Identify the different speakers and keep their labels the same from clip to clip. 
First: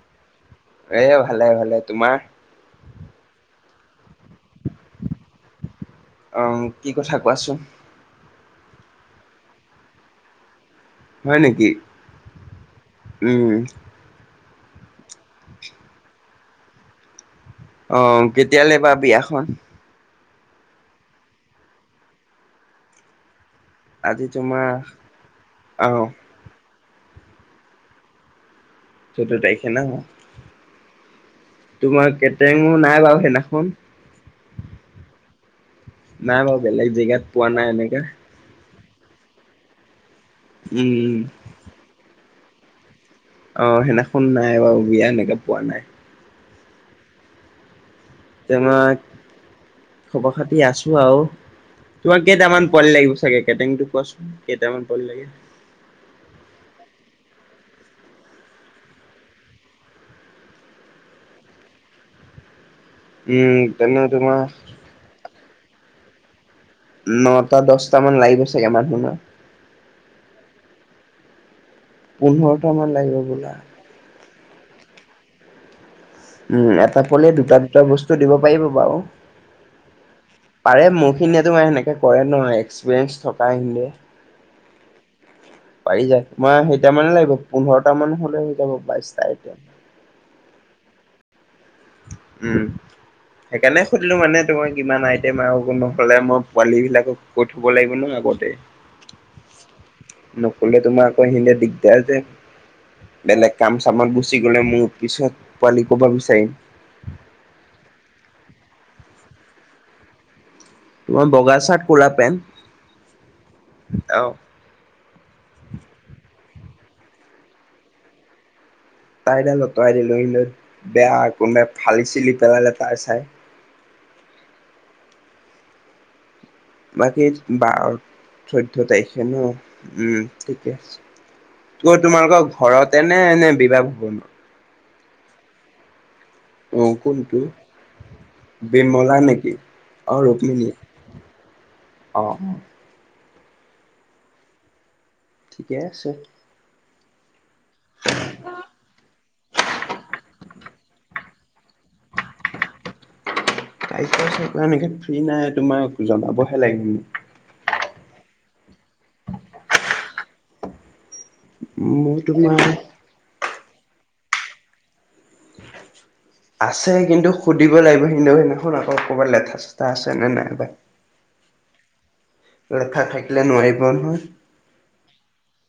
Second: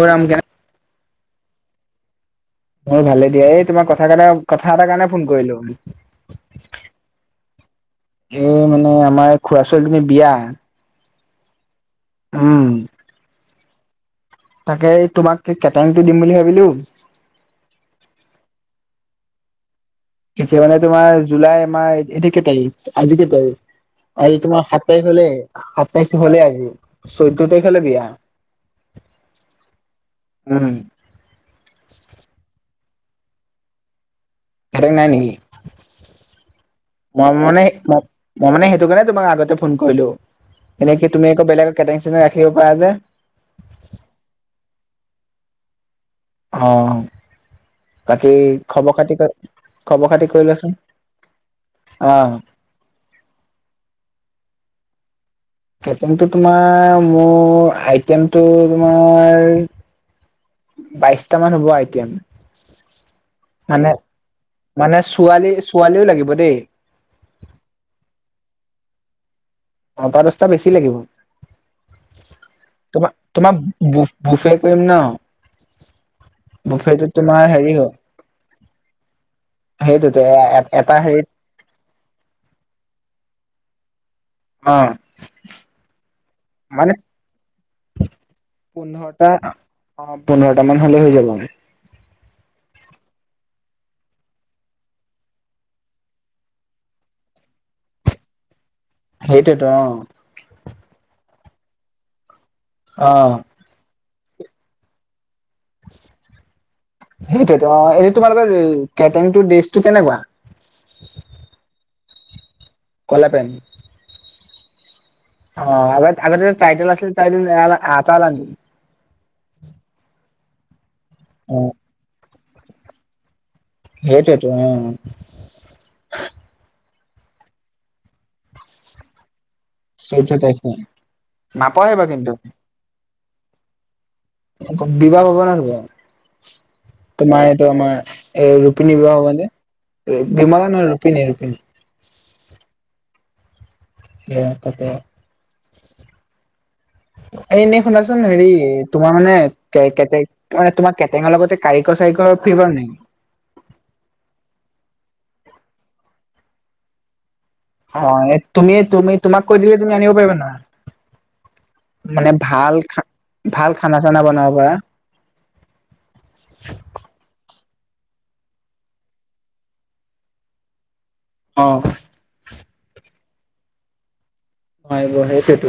Speaker 1: ঘৰাম গে
Speaker 2: এ ভালে ভালে তোমাৰ
Speaker 1: মোৰ ভালে দিয়া এই তোমাৰ কথা কৈইতা কথা এটাৰ কাৰণে ফোন কৰিলো মই
Speaker 2: অ' কি কথা কোৱাচোন
Speaker 1: এই মানে আমাৰ খুৰা ছোৱালীজনী বিয়া
Speaker 2: হয় নেকি
Speaker 1: উম
Speaker 2: উম
Speaker 1: তাকে তোমাক কেটাৰিংটো দিম বুলি ভাবিলোও
Speaker 2: অ', কেতিয়ালৈ বা বিয়াখন
Speaker 1: এতিয়া মানে তোমাৰ জুলাই আমাৰ এতিয়া কেই তাৰিখ আজি কেই তাৰিখ আজি তোমাৰ সাত তাৰিখ হলে সাত
Speaker 2: আহ
Speaker 1: তাৰিখ হলে আজি চৈধ্য তাৰিখ হলে বিয়া
Speaker 2: চৈধ্য তাৰিখে ন
Speaker 1: উম
Speaker 2: তোমাৰ কেটেৰিঙো নাই বাৰু সেইদিনাখন
Speaker 1: হাৰে নাই নেকি
Speaker 2: নাই বাৰু বেলেগ
Speaker 1: মই
Speaker 2: জেগাত পোৱা
Speaker 1: মানে
Speaker 2: নাই এনেকা
Speaker 1: মই মানে সেইটো কাৰণে তোমাক আগতে ফোন কৰিলো এনেকে কি
Speaker 2: উম
Speaker 1: তুমি আকৌ বেলেগটং চেটং ৰাখিব পাৰা যে
Speaker 2: অ সেইদিনা খোন নাই বাৰু বিয়া সেনেকাে পোৱা নাই
Speaker 1: অ বাকী
Speaker 2: তোমাৰ
Speaker 1: খবৰ খাতি খবৰ
Speaker 2: খবৰ
Speaker 1: খাতি কৰিলেচোন
Speaker 2: আছো আৰু তোমাৰ কেইটামান পোৱিলি লাগিব চাগে কেটাৰি কোৱাচোন কেইটামান পলি লাগে
Speaker 1: কেটেৰিংটো তোমাৰ মোৰ আইটেমটো তোমাৰ বাইশটা মান হ'ব আইটিম
Speaker 2: উম তেনে তোমাৰ
Speaker 1: মানে ছোৱালী ছোৱালীও লাগিব দেই
Speaker 2: নটা দহটা মান লাগিব চাগে মানুহ না
Speaker 1: নটা দচটা বেছি লাগিব
Speaker 2: পোন্ধৰটা মান লাগিব বোলা
Speaker 1: বিছাৰ কৰিম ন
Speaker 2: উম এটা
Speaker 1: বুফেটো
Speaker 2: পলে
Speaker 1: তোমাৰ
Speaker 2: দুটা
Speaker 1: হেৰি
Speaker 2: দুটা বস্তু দিব পাৰিব বাৰু
Speaker 1: সেইটোতে
Speaker 2: পাৰে
Speaker 1: এটা হেৰিত
Speaker 2: মোৰখিনিয়ে তোমাৰ সেনেকে কৰে নহয় এক্সপিৰিয়েঞ্চ থকািে
Speaker 1: হ
Speaker 2: পাৰি যায় মোমাৰ সেইট মানে লাগিব পোন্ধৰটা মান হলে হৈ যাব
Speaker 1: পোন্ধৰটা
Speaker 2: বাইশটা এ
Speaker 1: অ পোন্ধৰটা মান হ'লে হৈ যাব আৰু
Speaker 2: উম সেইকাৰণে সুধিলো মানে তোমাৰ কিমান আইটেম আৰু নহ'লে মই পোৱালী বিলাকক কৈ থব লাগিব ন আগতে
Speaker 1: সেইটেত অ
Speaker 2: নকলে তোমাৰ আকৌ সে দিগদাৰ যে
Speaker 1: অ
Speaker 2: বেলেগ কাম চামত গুচি গ'লে মোৰ পিছত পোৱালি ক'ব বিচাৰিম
Speaker 1: সেইটোতো অ এইটো তোমালোকৰ কেটো কেনেকুৱা
Speaker 2: তোমাৰ বগা চাৰ্ট কলা পেণ্ট
Speaker 1: কলপ
Speaker 2: অ
Speaker 1: অ আগ আগতে যে টাইটল আছিল ত আ আল ন
Speaker 2: তাই দ লতুৱাই দিলোহিলৈ বেয়া
Speaker 1: অ
Speaker 2: কোনোবাই ফালি চিলি পেলালে তাই চাই
Speaker 1: সেইটোৱেতো অ
Speaker 2: বাকী বাৰ চৈধ্যয় তাৰিখে ন উম
Speaker 1: চৈধ্য তাৰিখে
Speaker 2: ঠিকে আছে ত
Speaker 1: নাপাহৰিবা কিন্তু
Speaker 2: তোমালোকৰ ঘতে এনে এনে বিবাহ হব নোৱাৰো
Speaker 1: বিবাহ হব নাই নকুৱ
Speaker 2: অ কোনটো
Speaker 1: তোমাৰ এইটো আমাৰ এই ৰৰুপিনী
Speaker 2: বিমলা
Speaker 1: বিবাহ হ মানে
Speaker 2: নেকি? অ ৰুক্মিণী
Speaker 1: বিমালা নহয় ৰুপিনী ৰূপিনী
Speaker 2: অ অ
Speaker 1: স ততে
Speaker 2: ঠিকে আছে
Speaker 1: এনে শুনাচোন হেৰি তোমাৰ মানে কে তাৰানে তোমাৰ কেটেঙৰ লগতে কাৰিকৰ চাৰিকৰ ফৰিব নেকি
Speaker 2: নেকে ফ্ৰী নাই তোমাক জনাবহে লাগে মোক
Speaker 1: অ তুমি তুমি তোমাক কৈ দিলে তুমি আনিব পাৰিবা নহয়
Speaker 2: মোৰ
Speaker 1: মানে
Speaker 2: তোমাৰ
Speaker 1: ভাল খ ভাল খানা চানা বনাব পৰা
Speaker 2: আছে কিন্তু সুধিব লাগিব সিন্তু সেইদিনাখন আকৌ ক'ৰবাত লেঠা চেঠা আছেনে নাই বাই
Speaker 1: অ',
Speaker 2: লেখা থাকিলে নোৱাৰিব নহয়।
Speaker 1: অ', হয় সেই সেইটো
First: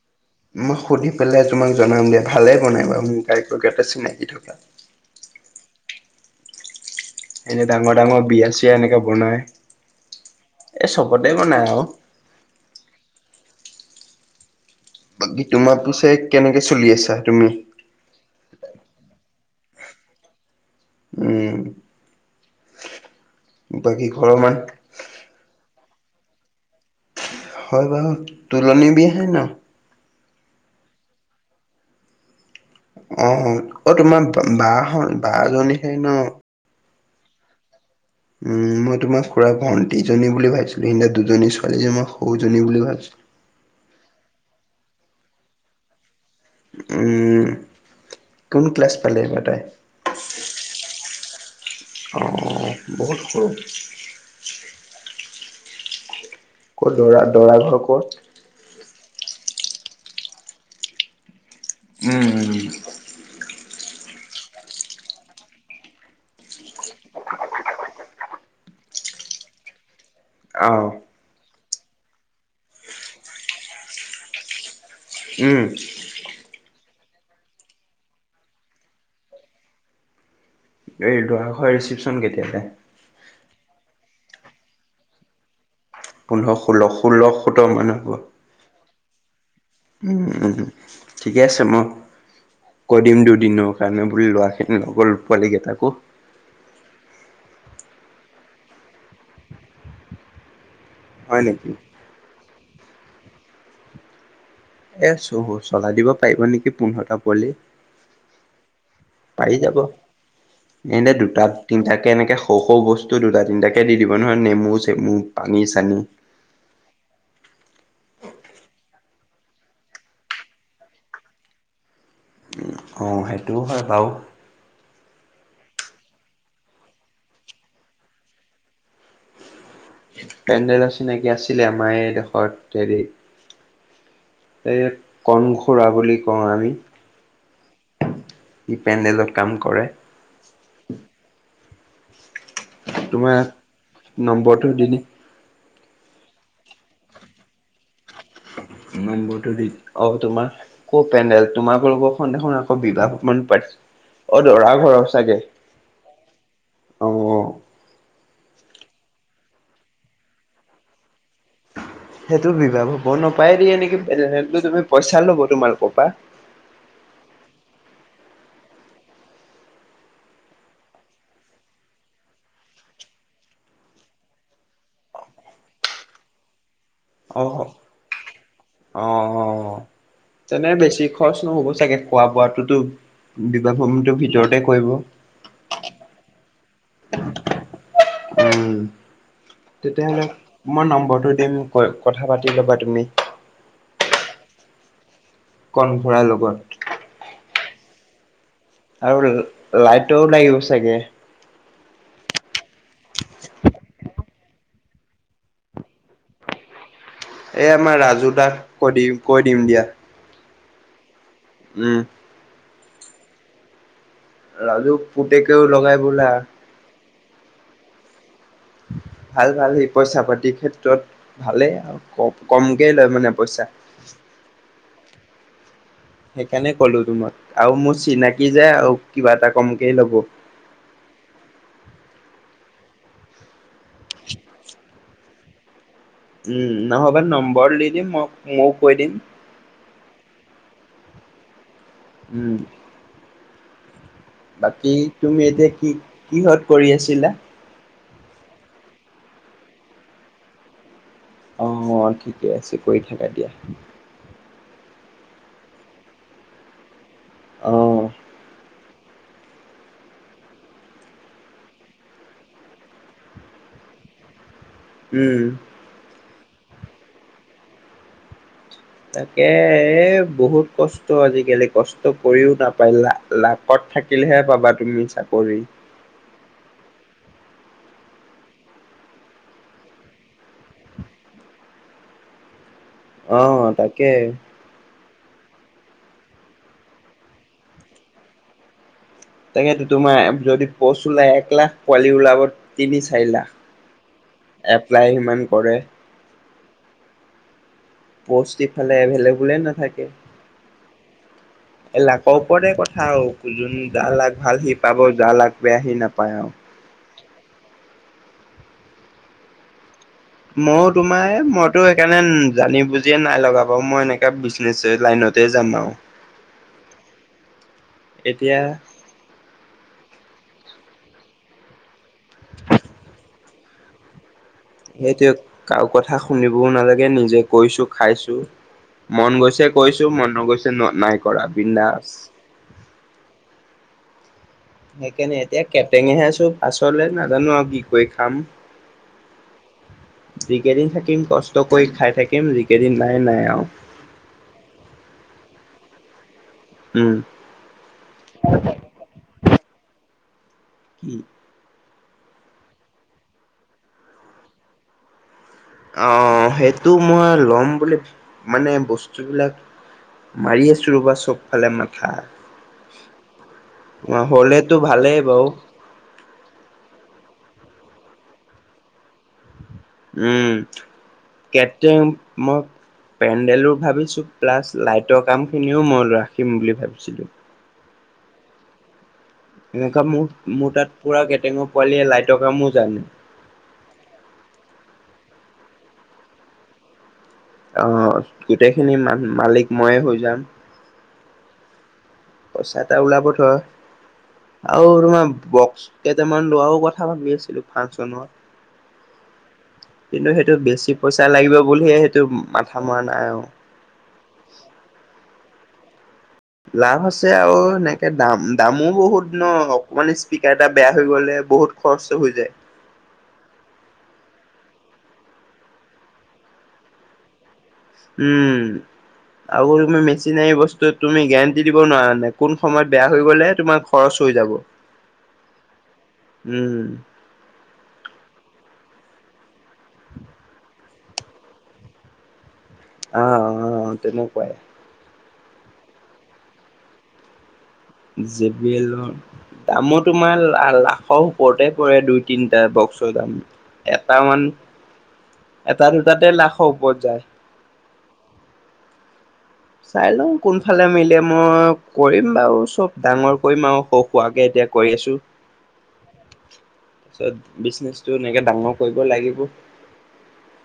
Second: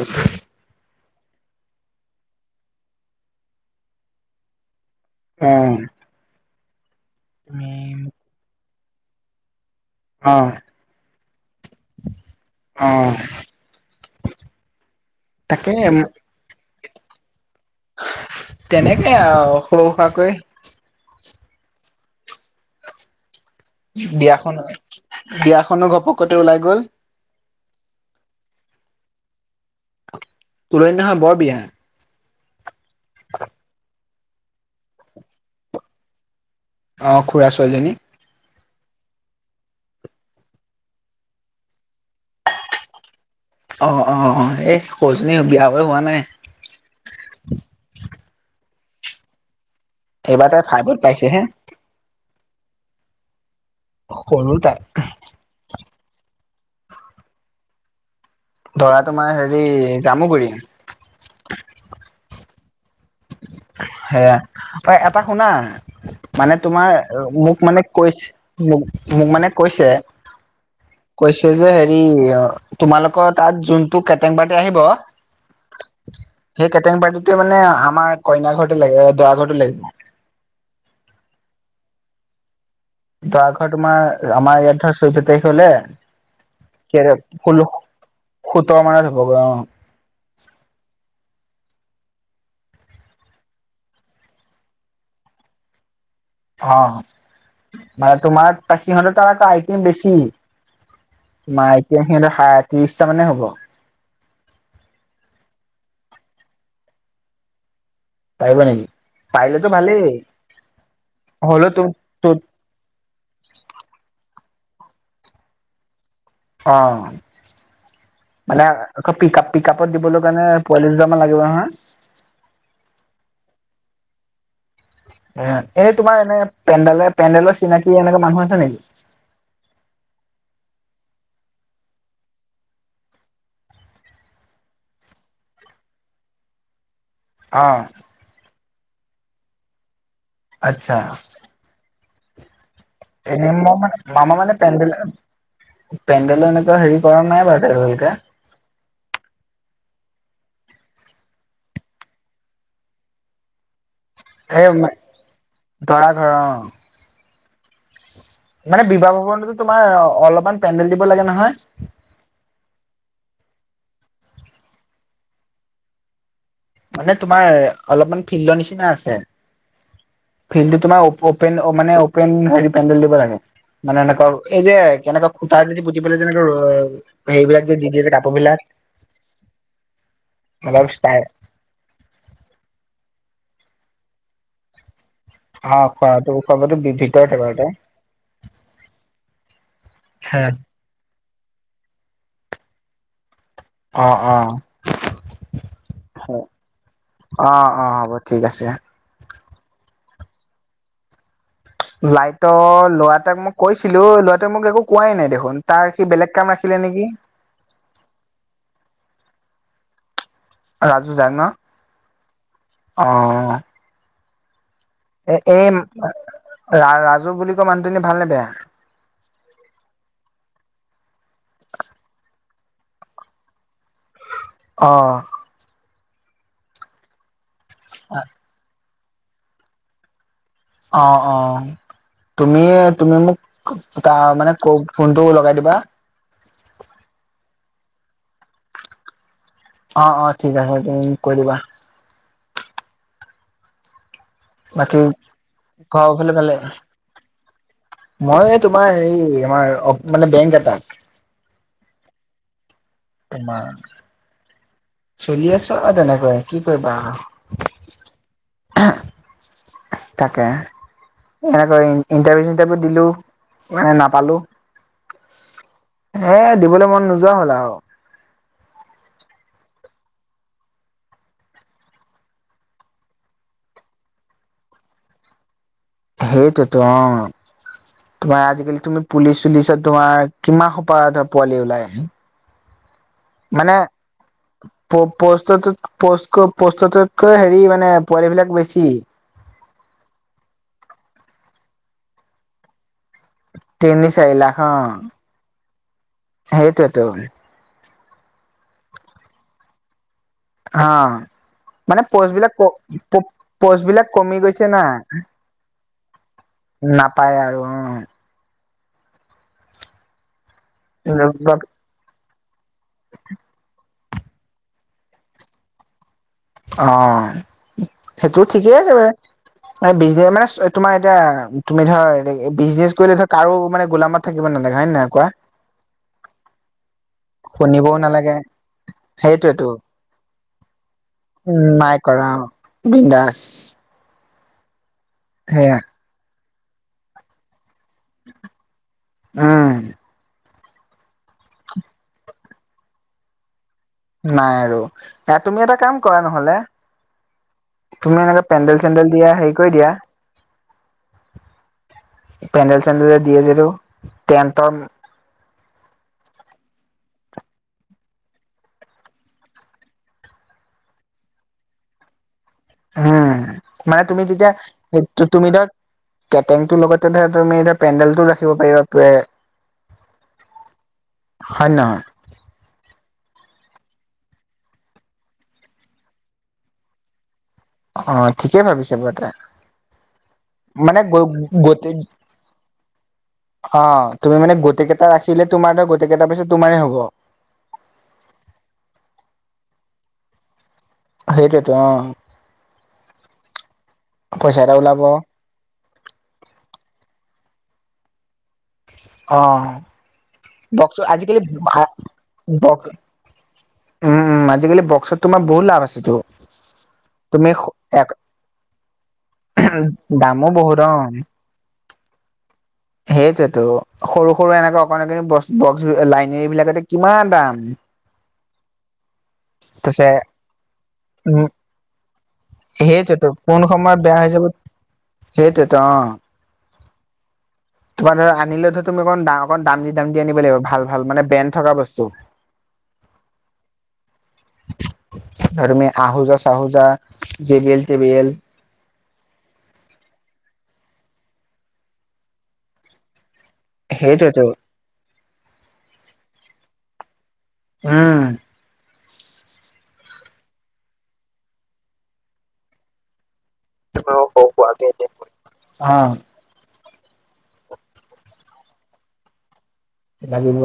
Speaker 2: মই সুধি পেলাই তোমাক জনাম দিয়া, ভালে বনাই বাৰু মোৰ গাইকতে চিনাকি থকা।
Speaker 1: অ'।
Speaker 2: এনে
Speaker 1: তুমি
Speaker 2: ডাঙৰ ডাঙৰ বিয়া-চিয়াত এনেকে বনায়।
Speaker 1: অঁ, অঁ।
Speaker 2: বাকী তোমাৰ পিছে কেনেকে চলি আছা, তুমি?
Speaker 1: তেনেকে আৰু সৰু-সুৰকৈ।
Speaker 2: উম। বাকী ঘৰৰ মান
Speaker 1: বিয়াখনো, বিয়াখনো ঘপকতে ওলাই গ'ল।
Speaker 2: হয় বাৰু, তোলনি বিয়াহে ন'?
Speaker 1: তুলনি নহয় বৰ বিয়া।
Speaker 2: অ অ', অ' তোমাৰ বা বা জনীহে ন'?
Speaker 1: অ', খুৰাৰ ছোৱালীজনী।
Speaker 2: উম মই তোমাৰ খুৰা ভন্টিজনী বুলি ভাবিছিলো, সেইদিনা দুজনী ছোৱালীজনীৰ মই সৰুজনী বুলি ভাবিছিলোঁ।
Speaker 1: অঁ অঁ অঁ এই সৰুজনী বিয়া হ'ব হোৱা নাই।
Speaker 2: উম, কোন ক্লাছ পালে, এইিবাৰ তাই?
Speaker 1: এইবাৰ তাই ফাইভত পাইছেহে।
Speaker 2: অঁ বহুত সৰু।
Speaker 1: সৰু তাই।
Speaker 2: ক'ত দৰা দৰা ঘৰ ক'ত?
Speaker 1: দৰা তোমাৰ হেৰি, জামুগুৰি।
Speaker 2: উম উম।
Speaker 1: সেয়া, অ', এটা শুনা মানে তোমাৰ মোক মানে কৈছে, মোক মোক মানে কৈছে
Speaker 2: অঁ।
Speaker 1: কৈছে, যে হেৰি তোমালোকৰ তাত যোনটো কেটেং পাৰ্টি আহিব
Speaker 2: উম।
Speaker 1: সেই কেটেং পাৰ্টিটোৱে মানে আমাৰ কইনা ঘৰতে লাগে দৰা ঘৰটো লাগিব
Speaker 2: এই দৰা ঘৰৰ ৰিচিপশ্যন কেতিয়ালে?
Speaker 1: দৰা ঘৰ তোমাৰ, আমাৰ ইয়াত ধৰা চৈধ্য তাৰিখ হলে
Speaker 2: পোন্ধৰ, ষোল্ল, ষোল্ল সোতৰ' মানত হ'ব।
Speaker 1: সোতৰ মানত হ'ব অঁ'।
Speaker 2: উম, ঠিকে আছে উম। কৈ দিম দুদিনৰ কাৰণে বুলি ল'ৰাখিনি লগৰ পোৱালীকেইটাকো।
Speaker 1: অ', মানে তোমাৰ সিহঁতৰতাত আইটিম বেছি।
Speaker 2: হয় নেকি?
Speaker 1: তোমাৰ এতিয়া, সিহঁতৰ ত্ৰিশটা মানে হ'ব।
Speaker 2: এ, চলাই দিব পাৰিব নেকি? পোন্ধৰটা পোৱালি।
Speaker 1: পাৰিব নেকি
Speaker 2: পাৰি
Speaker 1: পাৰিলেতো
Speaker 2: যাব,
Speaker 1: ভালেই
Speaker 2: এনে দুটা
Speaker 1: হ'লেও তো
Speaker 2: তিনটাকে
Speaker 1: তো
Speaker 2: এনেকে সৰু সৰু বস্তু, দুটা তিনিটাকে দি দিব নহয় নেমু-চেমু, পানী-চানী।
Speaker 1: অঁ। মানে আকৌ পিক আপ পিক আপত দিবলৈ কাৰণে পোৱালি দুটামান লাগিব নহয়।
Speaker 2: অঁ সেইটোও হয় বাৰু।
Speaker 1: এ এনে তোমাৰ এনে পেণ্ডেলৰ পেণ্ডেলৰ চিনাকি এনেকুৱা মানুহ আছে নেকি?
Speaker 2: পেণ্ডেলৰ চিনাকি আছিলে আমাৰ এই দোখত হেৰি এই, কণখুৰা বুলি কওঁ আমি।
Speaker 1: অঁ।
Speaker 2: ই পেণ্ডেলত কাম কৰে।
Speaker 1: আচ্ছা।
Speaker 2: তোমাৰ
Speaker 1: এনে ম-মানে, মমা, মানে তে
Speaker 2: নম্বৰটো দি দিম
Speaker 1: পেণ্ডেলো এনেকুৱা হেৰি কৰা নাই বাৰু তেলকে
Speaker 2: নম্বৰটো দি অ, তোমাৰ ক, পেডেল তোমাৰ লগৰখন দেখোন আকৌ বিবাহমণ পাছ অ,
Speaker 1: এই
Speaker 2: দৰা ঘৰৰ চাগে।
Speaker 1: দৰা ঘৰ অ'।
Speaker 2: অ'।
Speaker 1: মানে বিবাহ ভৱনতো তোমাৰ অলপমান পেণ্ডেল দিব লাগে নহয়।
Speaker 2: সেইটো বিভাহ হ'ব নাপায় দিয় এ নেকি তুম পইচা ল'ব তোমালোকৰ পৰা।
Speaker 1: মানে তোমাৰ অলপমান ফিল্ডৰ নিচিনা আছে। ফিল্ড তোমাৰপেন মানে অপেন হে পেডেল দিব লাগে। মানে এনেকুৱা এই যে কেনেকুৱা খুটা যদি পুতি পেলাই যেনেকে
Speaker 2: অ',
Speaker 1: হেৰিবিলাক
Speaker 2: অ',
Speaker 1: যে দি দিয়ে যে কাপোৰ বিলাক
Speaker 2: অ', তেনে
Speaker 1: অলপ
Speaker 2: বেছি
Speaker 1: ষ্টাই
Speaker 2: খৰচ নহ'ব চাগে। খোৱা-বোৱটোতো বিবাহ ভূমিটো ভিতৰতে কৰিব।
Speaker 1: অ, খোৱাাতটো, খোৱাবো ভিতৰত থে ব এটা।
Speaker 2: উম তেতিয়াহ'লে মই নম্বৰটো দিম ক কথা পাতি ল'বা তুমি।
Speaker 1: অ', অ'।
Speaker 2: কণফোৰাৰ লগত।
Speaker 1: অ', অ', হ'ব ঠিক আছে।
Speaker 2: আৰু লাইটও লাগিব চাগে।
Speaker 1: লাইটৰ ল'ৰাটাক মই কৈছিলোঁ লৰাটোৱোক মোক একো কোৱাই নাই দেখোন তাৰ সি বেলেগ কাম ৰাখিলে নেকি।
Speaker 2: এই আমাৰ ৰাজু তাক কৈ দিম, কৈ দিম দিয়া।
Speaker 1: ৰাজু দা ন
Speaker 2: উম
Speaker 1: অ'।
Speaker 2: ৰাজু
Speaker 1: এ,
Speaker 2: পুতেকেও লগাই বোলা
Speaker 1: এই ৰাজু বুলি কয় মানুহজনী ভালনে, বেয়া?
Speaker 2: ভাল, ভাল সি পইচা পাতিৰ ক্ষেত্ৰত ভালেই আৰু কমকে লয় মানে পইচা।
Speaker 1: অ'।
Speaker 2: সেইকাৰণে ক'লো তোমাক আৰু মোৰ চিনাকি যে আৰু কিবা এটা কমকেই ল'ব।
Speaker 1: অ', অ', তুমি, তুমি মোক তাৰ মানে ক, ফোনটো লগাই দিবা।
Speaker 2: উম, নহ'বা নম্বৰ দি দিম মই ময় কৈ দিম।
Speaker 1: অ', অ', ঠিক আছে তুমোক কৈ দিবা।
Speaker 2: উম। বাকী তুমি এতিয়া কি
Speaker 1: ঘৰৰ ফালে ভালে?
Speaker 2: কিহত কৰি আছিলা?
Speaker 1: মই তোমাৰ হ আমাৰ মানে বেংক এটাত
Speaker 2: অ, ঠিকে আছে, কৰি থাকা দিয়া।
Speaker 1: তোমাৰ চলি আছো আৰু তেনেকৈ কি কৰিবা।
Speaker 2: অ'।
Speaker 1: তাকে। এনেকৈ ইণ্টাৰভিউ-চিণ্টাৰভিউ দিলো মানে নাপালো।
Speaker 2: উম।
Speaker 1: এ, দিবলৈ মন নোযোৱা হ'ল আৰু।
Speaker 2: তাকে এ, বহুত কষ্ট আজিকালি কষ্ট কৰিও নাপায় লা-লাভ কত থাকিলেহে পাবা তুমি চাকৰি।
Speaker 1: সেইটোতো অ'। তোমাৰ আজিকালি তুমি পুলিচ-চুলিচত তোমাৰ কিমান সোপাহ ধৰা পোৱালি ওলাই আহে।
Speaker 2: অ, তাকে।
Speaker 1: পষ্টতকৈ হেৰি মানে পোৱালি বিলাক বেছি।
Speaker 2: তাকেতো তোমাৰ যদি পোষ্ট ওলাই এক লাখ পোৱালি ওলাব তিনি, চাৰি লাখ
Speaker 1: তিনি চাৰি
Speaker 2: এপ্লাই সিমান কৰে।
Speaker 1: সেইটোৱেটো।
Speaker 2: পোষ্ট ইফালে এভেইলেবলে নাথাকে
Speaker 1: হা
Speaker 2: এই
Speaker 1: মানে
Speaker 2: লাকৰ
Speaker 1: পোষ্টবিলাক ক
Speaker 2: ওপৰতে কথা আৰু যোন
Speaker 1: পোষ্টবিলাক
Speaker 2: যাৰ লাক
Speaker 1: কমি
Speaker 2: ভাল
Speaker 1: গৈছে
Speaker 2: সি
Speaker 1: না
Speaker 2: পাব যাৰ লাক বেয়া সি নাপায় আৰু
Speaker 1: নাপায় আৰু উ
Speaker 2: ময়ো তোমাৰ
Speaker 1: অ
Speaker 2: মইতো সেইকাৰণে জানি বুজিয়ে নাই লগাব মই এনেকে বিজনেচ লাইনতে যাম আৰু
Speaker 1: অ', সেইটো
Speaker 2: এতিয়া
Speaker 1: ঠিকেই আছে বাৰে বিজনে মানে, তোমাৰ এতিয়া তুমি ধৰ বিজনেছ কৰিলে ধৰ কাৰো মানে গোলামত থাকিব নেলাগে
Speaker 2: সেইটোৱে কাৰো কথা শুনিবও নালাগে নিজে কৈছো
Speaker 1: শুনিবও নালাগে
Speaker 2: খাইছো মন গৈছে কৈছো মন নগৈছে ন নাই কৰা
Speaker 1: উ নাই
Speaker 2: বিন্দাছ
Speaker 1: কৰা, বিন্দাছ
Speaker 2: সেইকাৰণে, এতিয়া কেটেঙেহে আছো পাছলে নাজানো আৰু কি কৰি খাম
Speaker 1: উম
Speaker 2: যিকেইদিন থাকিম কষ্ট কৰি খাই থাকিম যিকেইদিন নাই নাই আৰু
Speaker 1: নাই আৰু এ তুমি এটা কাম কৰা নহলে
Speaker 2: উম,
Speaker 1: তুমি এনেকে পেণ্ডেল চেণ্ডেল দিয়া হেৰি কৰি দিয়া
Speaker 2: কি [inaudible]
Speaker 1: পেণ্ডেল চেণ্ডেল দিয়ে যিটো টেণ্টৰ
Speaker 2: আহ সেইটো মই ল'ম বুলি মানে বস্তু বিলাক মাৰি আছো ৰবা চব ফালে মাথা
Speaker 1: উম, মানে তুমি
Speaker 2: হ'লেতো ভালেই
Speaker 1: তেতিয়া
Speaker 2: বাৰু
Speaker 1: তুমি ধৰা কেটেংটোৰ লগতে ধৰা তুমি এতিয়া পেণ্ডেল টোও ৰাখিব পাৰিবা
Speaker 2: উম,
Speaker 1: হয় নহয়
Speaker 2: কেটাৰিং মই পেণ্ডেলো ভাবিছো প্লাছ লাইটৰ কাম খিনিও মই ৰাখিম বুলি ভাবিছিলো
Speaker 1: অ' ঠিকেই ভাবিছে বাৰু
Speaker 2: এনেকা মোৰ মোৰ তাত
Speaker 1: মানে গ
Speaker 2: পুৰা কেটাৰিংৰ
Speaker 1: গোটেই
Speaker 2: পোৱালি লাইটৰ কামো জানে
Speaker 1: অ' তুমি মানে গোটেই কেইটা ৰাখিলে তোমাৰ ধৰা গোটেই কেইটা পিছত তোমাৰ হব
Speaker 2: অ' গোটেইখিনি মান মালিক মই হৈ যাম
Speaker 1: সেইটেতো অ'
Speaker 2: পইচা এটা ওলাব ধৰা
Speaker 1: পইচা এটা
Speaker 2: আৰু
Speaker 1: ওলাব
Speaker 2: তোমাৰ বক্স কেইটামান লোৱাও কথা ভাবি আছিলো ফাংচনত
Speaker 1: অ'
Speaker 2: কিন্তু সেইটো বেছি
Speaker 1: বক্স
Speaker 2: পইচা
Speaker 1: আজিকালি
Speaker 2: লাগিব বুলিহে সেইটো মাথা
Speaker 1: বক্স
Speaker 2: মৰা নাই আৰু
Speaker 1: উম, উম, আজিকালি বক্সত তোমাৰ বহুত লাভ আছেতো
Speaker 2: লাভ আছে
Speaker 1: তুমি
Speaker 2: আৰু এনেকে দাম দামো বহুত ন অকমান
Speaker 1: দামো
Speaker 2: স্পিকাৰ এটা
Speaker 1: বহুত
Speaker 2: বেয়া
Speaker 1: অ
Speaker 2: হৈ গ'লে বহুত খৰচ হৈ যায়।
Speaker 1: সেইটোৱেতো সৰু সৰু এনেকে অকন বক্স লাইনেৰ বিলাক কিমান দাম
Speaker 2: উম আকৌ তুমি
Speaker 1: তাৰপিছে
Speaker 2: মেচিন বস্তু তুমি
Speaker 1: উম
Speaker 2: গেৰাণ্টি দিব নোৱাৰা মানে কোন সময়ত বেয়া হৈ গলে তোমাৰ খৰচ হৈ যাব
Speaker 1: সেইটোৱেটো অ'
Speaker 2: উম
Speaker 1: তোমাৰ ধৰ আনিলে তুমি অকণ অণ দাম দি দাম দি আনিব লাগিব ভাল ভাল মানে ব্ৰেণ্ড থকা বস্তু
Speaker 2: আহ অ' তেনেকুৱাই
Speaker 1: ধৰা আহোজা চাহোজা জেবিএল তেবেল
Speaker 2: বেলণ [inaudible] দামো তোমাৰ লাখৰ ওপৰতে পৰে দুই তিনটা বক্সৰ দাম এট মান,
Speaker 1: সেইটোৱেতো
Speaker 2: এটা দুটাতে লাখৰ ওপৰত যায়
Speaker 1: উম
Speaker 2: চাই লওঁ কোনফালে মিলে মই কৰিম বাৰু চব ডাঙৰ কৰিম আৰু সৌ হোৱাকে এতিয়া কৰি
Speaker 1: অ
Speaker 2: আছো তাৰপিছত বিজনেচো এনেকে ডাঙৰ কৰিব লাগিব
Speaker 1: লাগিব।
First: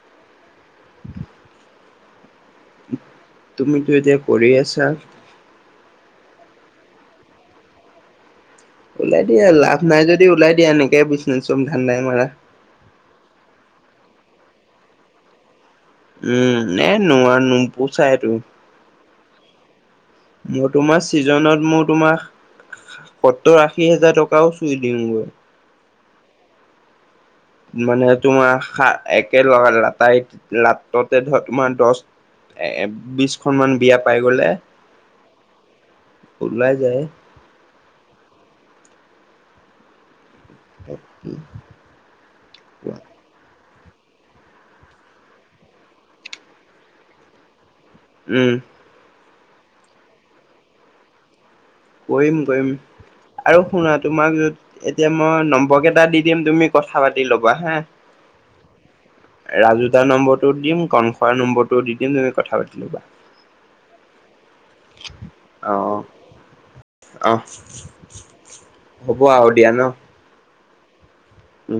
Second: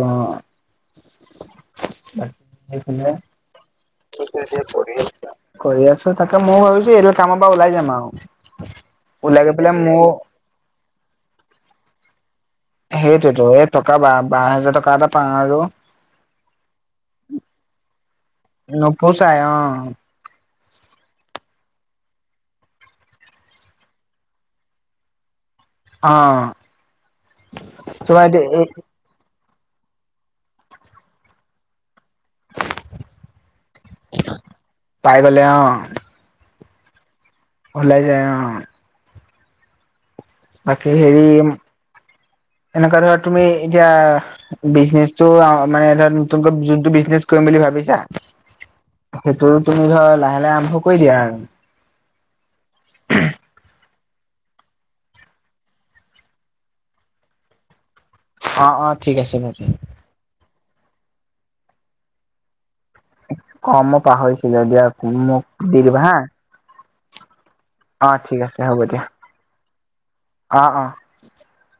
Speaker 2: তুমিতো এতিয়া কৰি আছা
Speaker 1: [unintelligible] কৰি আছো তাকে মই ভাবিছো এইদাল কামৰ পৰা ওলাই যাম আৰু
Speaker 2: ওলাই দিয়া
Speaker 1: গৈ পেলাই
Speaker 2: লাভ নাই
Speaker 1: মোৰ
Speaker 2: যদি ওলাই দিয়া এনেকে বিছনেছৰ ধান্দাই মাৰা
Speaker 1: সেইটোতো এ টকা বা বাৰ হোজাৰ টকা এটা পাওঁ আৰু
Speaker 2: উম এ নোৱাৰ নোপুচাই এইটো
Speaker 1: নুপুচাই অ'
Speaker 2: মোৰ তোমাৰ ছিজনত মোৰ তোমাৰ সত্তৰ আশী হোজাৰ টকাও চুই দিমগৈ
Speaker 1: অ'
Speaker 2: মানে তোমাৰ একো লাটাৰ লাটতে ধৰ তোমাৰ দহ এ বিশ খন মান বিয়া পাই গলে
Speaker 1: পাই গলে অ
Speaker 2: ওলাই যায়
Speaker 1: ওলাই যায় অ' বাকী হেৰি এনেকুৱা ধৰ তুমি এতিয়া বিজনেচটো মানে ধৰ নতুনকৈ যোনটো বিজনেছ কৰিম বুলি ভাবিছা
Speaker 2: উম
Speaker 1: সেইটো তুমি ধৰ লাহে লাহে আৰম্ভ কৰি দিয়া আৰু
Speaker 2: কৰিম কৰিম আৰু শুনা তোমাক যত এতিয়া মই নম্বৰ কেইটা দি দিম তুমি কথা পাতি ল'বা হা
Speaker 1: অ', অ', ঠিক আছে
Speaker 2: অডাৰ নম্বৰটো দিম কনফাৰ্ম নম্বৰটো দি তুমি কথা পাতি ল'বা
Speaker 1: অ', মই পাহৰিছিলো দিয়া মোক
Speaker 2: অ
Speaker 1: দি দিবা হা অ', ঠিক আছে হ'ব দিয়া
Speaker 2: বাহ দিয়া ন
Speaker 1: অ', অ'
Speaker 2: উম